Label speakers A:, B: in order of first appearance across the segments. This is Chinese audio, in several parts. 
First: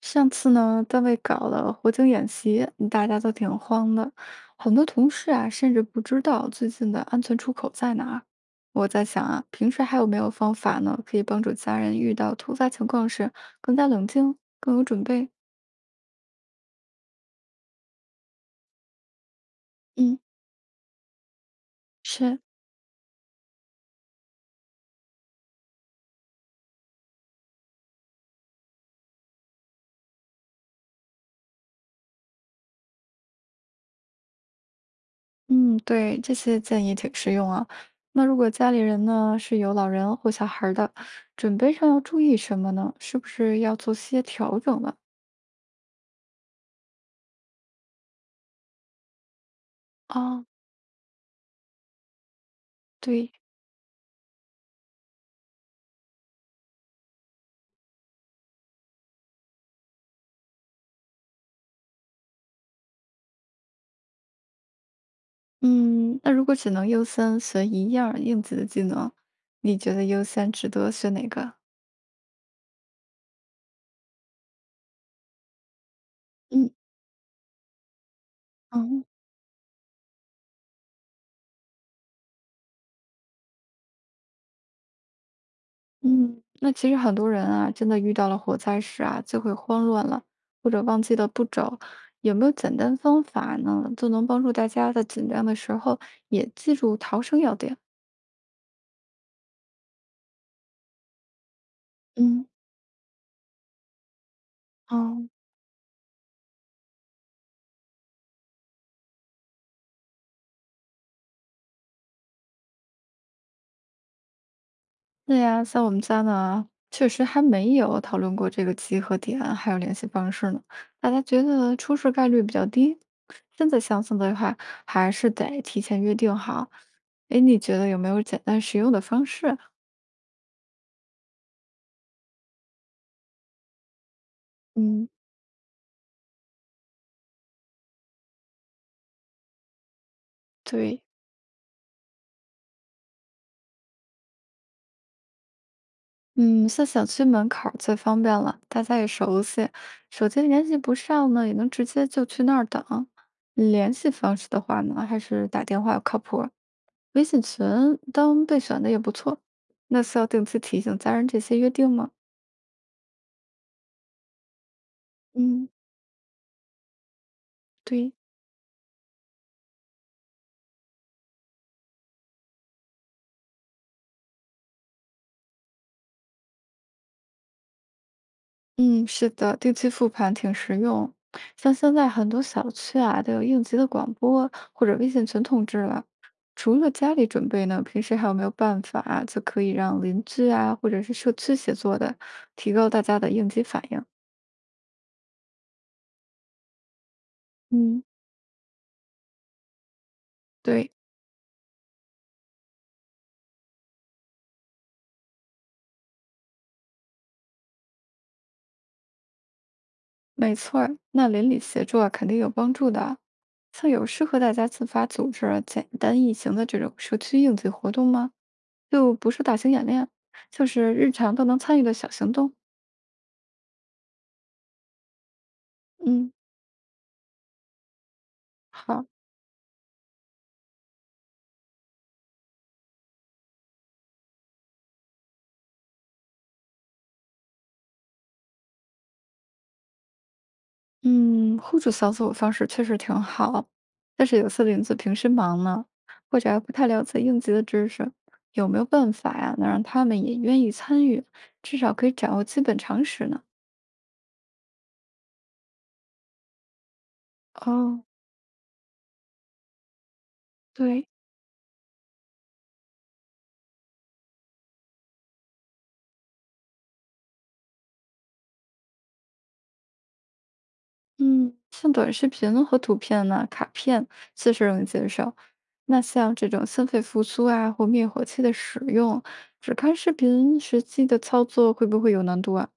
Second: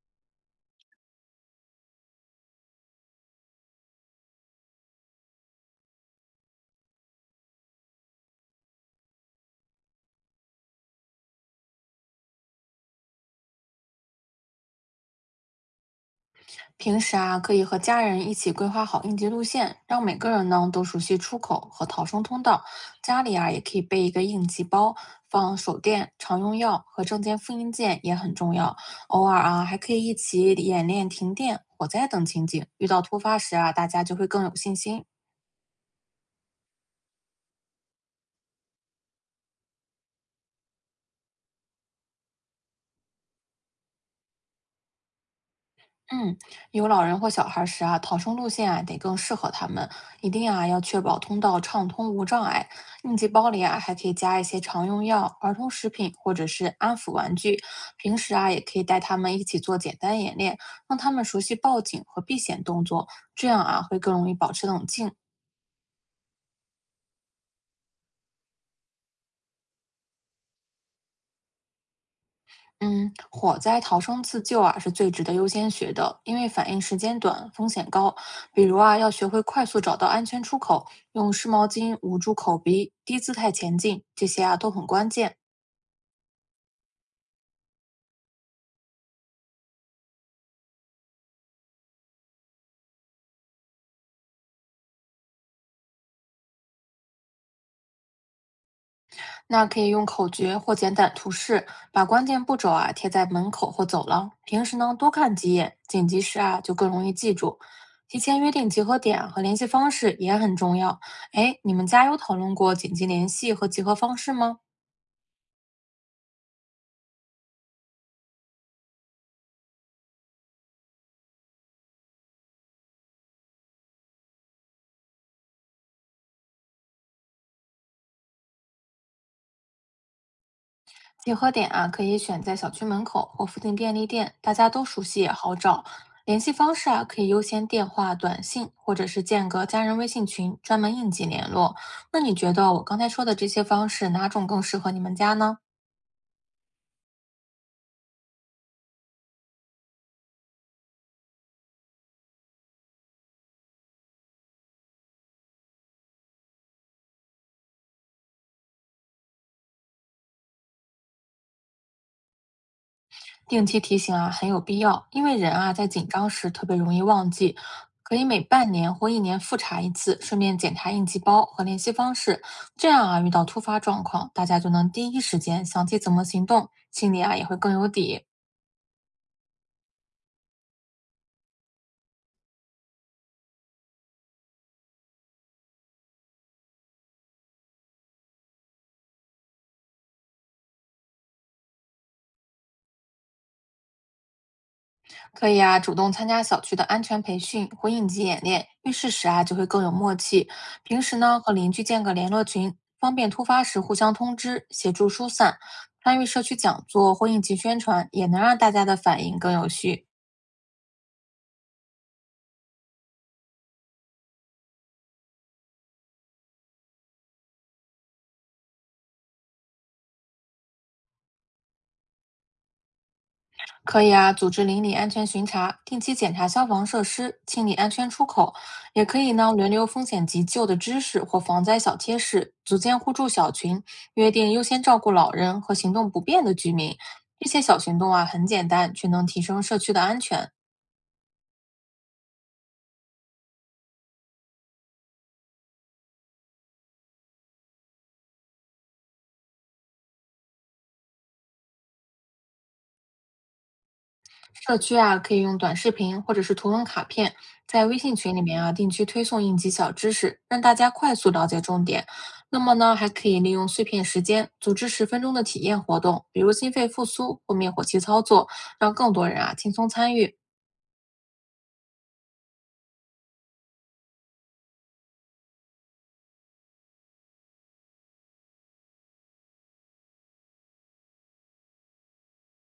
A: 上次呢，单位搞了火警演习，大家都挺慌的，很多同事啊，甚至不知道最近的安全出口在哪儿。我在想啊，平时还有没有方法呢，可以帮助家人遇到突发情况时更加冷静、更有准备？
B: 平时啊，可以和家人一起规划好应急路线，让每
A: 嗯，
B: 个人呢都熟悉出口和逃生
A: 是，
B: 通道。家里啊，也可以备一个应急包，放手电、常用药和证件复印件也很重要。偶尔啊，还可以一起演练停电、火灾等情景，遇到突发时啊，大家就会更有信心。
A: 嗯，对，这些建议挺实用啊。那如果家里人呢是有老人或小孩儿的，准备上要注意什么呢？是不是要做些调整了？
B: 嗯，有老人或小孩时啊，逃生路线啊得更适合他们，一
A: 啊，
B: 定啊要确保通道畅通无障碍。应急
A: 对。
B: 包里啊还可以加一些常用药、儿童食品或者是安抚玩具。平时啊也可以带他们一起做简单演练，让他们熟悉报警和避险动作，这样啊会更容易保持冷静。
A: 嗯，那如果只能优先学一样儿硬的技能，你觉得优先值得学哪个？
B: 嗯，火灾逃生自救啊是最值得优先学的，因为反
A: 嗯，
B: 应时间短，风险高。比如啊，
A: 嗯
B: 要学会快速找到安全出口，用湿毛巾捂住口鼻，低姿态前进，这些啊都很关键。
A: 嗯，那其实很多人啊，真的遇到了火灾时啊，就会慌乱了，或者忘记了步骤。有没有简单方法呢，就能帮助大家在紧张的时候也记住逃生要点？
B: 那可以用口诀或简短图示，把关键
A: 嗯，
B: 步骤啊贴在门口或走廊。平时呢多
A: 哦。
B: 看几眼，紧急时啊就更容易记住。提前约定集合点啊和联系方式也很重要。哎，你们家有讨论过紧急联系和集合方式吗？
A: 对呀，在我们家呢，确实还没有讨论过这个集合点，还有联系方式呢。大家觉得出事概率比较低，真的相似的话，还是得提前约定好。哎，你觉得有没有简单实用的方式啊
B: 结合点啊，可以选在小区门口或附近便利店，大家都熟
A: 嗯，
B: 悉也好找。联系方式啊，可以优先电话、短信，或者是建个家人微信群，专门
A: 对，
B: 应急联络。那你觉得我刚才说的这些方式，哪种更适合你们家呢？
A: 嗯，像小区门口儿最方便了，大家也熟悉，手机联系不上呢，也能直接就去那儿等。联系方式的话呢，还是打电话靠谱，微信群当备选的也不错。那是要定期提醒家人这些约定吗？
B: 定期提醒啊，很有必要，因为人
A: 嗯
B: 啊在紧张时特别容易忘记。
A: 对，
B: 可以每半年或一年复查一次，顺便检查应急包和联系方式，这样啊，遇到突发状况，大家就能第1时间想起怎么行动，心里啊也会更有底。
A: 嗯，是的，定期复盘挺实用。像现在很多小区啊都有应急的广播或者微信群通知了。除了家里准备呢，平时还有没有办法啊就可以让邻居啊或者是社区协作的，提高大家的应急反应？
B: 可以啊，主动参加小区的安全培训或
A: 嗯。
B: 应急演练，遇事时啊就会更有默契。
A: 对，
B: 平时呢和邻居建个联络群，方便突发时互相通知，协助疏散。参与社区讲座或应急宣传，也能让大家的反应更有序。
A: 没错儿，那邻里协作啊肯定有帮助的啊。像有适合大家自发组织啊简单易行的这种社区应急活动吗？就不是大型演练，就是日常都能参与的小行动。
B: 可以啊，组织邻里安全巡查，定期
A: 嗯，
B: 检查消防设施，清理安全出口，也
A: 好，
B: 可以呢轮流风险急救的知识或防灾小贴士，组建互助小群，约定优先照顾老人和行动不便的居民。这些小行动啊，很简单，却能提升社区的安全。
A: 嗯，互助小组方式确实挺好，但是有些邻居平时忙呢，或者还不太了解应急的知识，有没有办法呀，能让他们也愿意参与，至少可以掌握基本常识呢？
B: 社区啊，可以用短视频或者是图文卡片，在微
A: 哦，
B: 信群里面啊定期推送应急小知识，让大家
A: 对，
B: 快速了解重点。那么呢，还可以利用碎片时间组织10分钟的体验活动，比如心肺复苏或灭火器操作，让更多人啊轻松参与。
A: 嗯，像短视频和图片呢，卡片确实容易接受。那像这种心肺复苏啊或灭火器的使用，只看视频实际的操作会不会有难度啊？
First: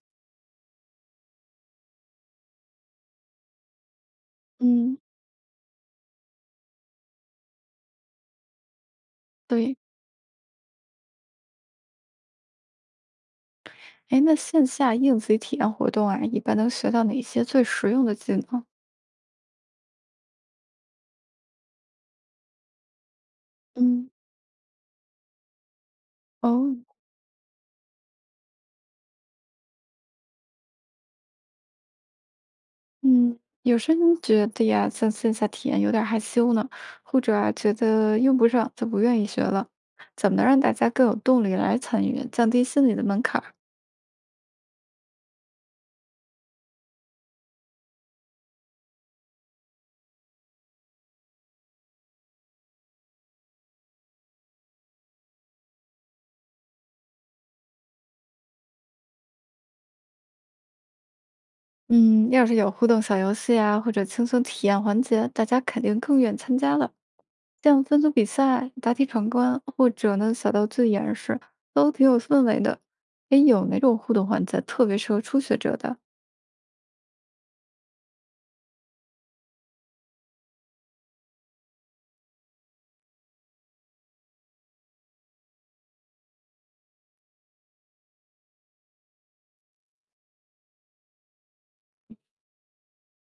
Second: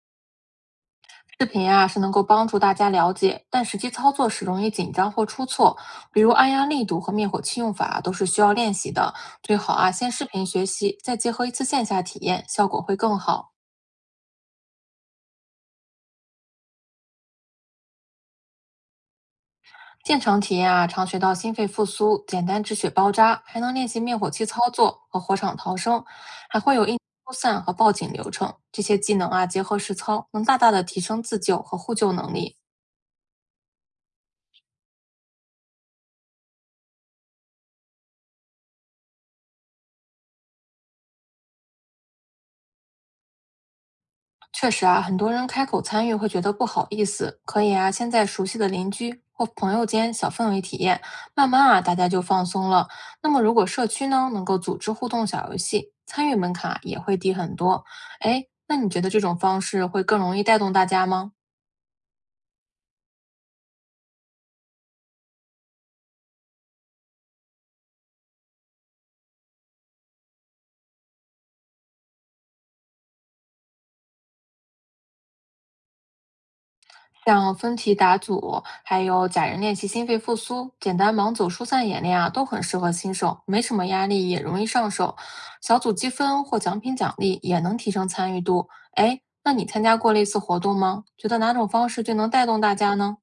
B: 视频啊是能够帮助大家了解，但实际操作时容易紧
A: 嗯，
B: 张或出错，比如按压力度和灭火器用法啊都是需要练习的。最好
A: 对，
B: 啊先视频学习，再结合一次线下体验，效果会更好。
A: 哎，那线下应急体验活动啊，一般能学到哪些最实用的技能？
B: 现场体验啊，常学到心肺复苏、简单止血包扎，还能练习
A: 嗯
B: 灭火器操作和火场逃生，还会
A: 哦，
B: 有应急疏散和报警流程。这些技能啊，结合实操，能大大的提升自救和互救能力。
A: 嗯，有些人觉得呀，像线下体验有点害羞呢，或者啊，觉得用不上就不愿意学了。怎么能让大家更有动力来参与，降低心理的门槛儿？
B: 确实啊，很多人开口参与会觉得不好意思，可以啊，先在熟悉的邻居或朋友间小氛围体验，慢慢啊，大家就放松了。那么，如果社区呢能够组织互动小游戏，参与门槛啊也会低很多。哎，那你觉得这种方式会更容易带动大家吗？
A: 嗯，要是有互动小游戏啊，或者轻松体验环节，大家肯定更愿参加了。像分组比赛、答题闯关，或者呢小道具演示，都挺有氛围的。诶，有哪种互动环节特别适合初学者的？
B: 像分题打组，还有假人练习心肺复苏、简单盲走疏散演练啊，都很适合新手，没什么压力，也容易上手。小组积分或奖品奖励也能提升参与度。哎，那你参加过类似活动吗？觉得哪种方式最能带动大家呢？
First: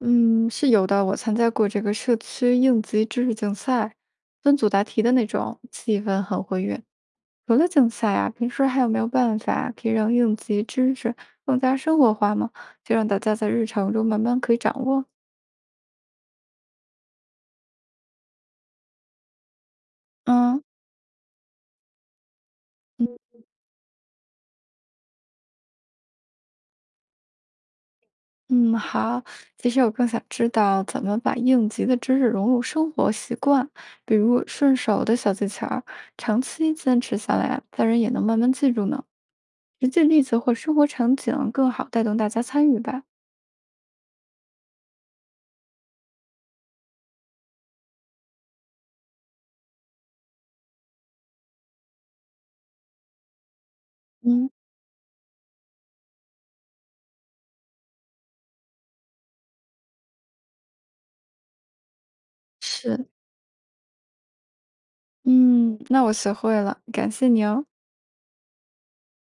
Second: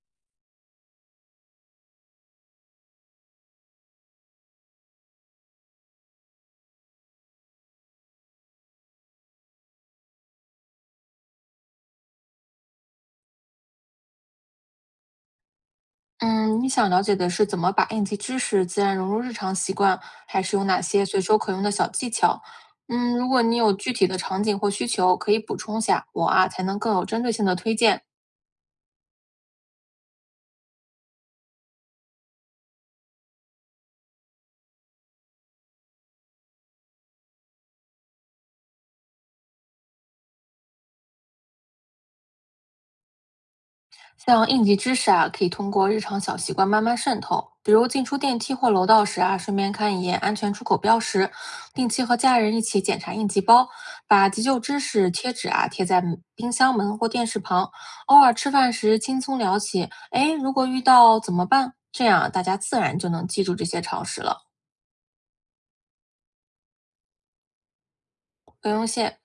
A: 嗯，是有的。我参加过这个社区应急知识竞赛，分组答题的那种，气氛很活跃。除了竞赛啊，平时还有没有办法可以让应急知识更加生活化吗？就让大家在日常中慢慢可以掌握。
B: 嗯，你想了解的是怎么把应急知识自然融入日常习惯，还是
A: 嗯。
B: 有哪些随手可用的小技巧？嗯，
A: 嗯
B: 如果你有具体的场景或需求，可以补充下，我啊才能更有针对性的推荐。
A: 嗯，好。其实我更想知道怎么把应急的知识融入生活习惯，比如顺手的小技巧儿长期坚持下来，家人也能慢慢记住呢。实际例子或生活场景更好带动大家参与吧。
B: 像应急知识啊，可以通过日常小习惯慢慢渗透，比如进出电梯或楼道时啊，顺便看一眼安全出口标识，定期和家人一起检查应急包，把急
A: 嗯，
B: 救知识贴纸啊贴在门冰箱门或电视旁，偶尔吃饭时轻松聊起，哎，如果遇到怎么办？这样啊大家自然
A: 是，
B: 就能记住这些常识了。
A: 嗯，那我学会了，感谢你哦。
B: 不用谢。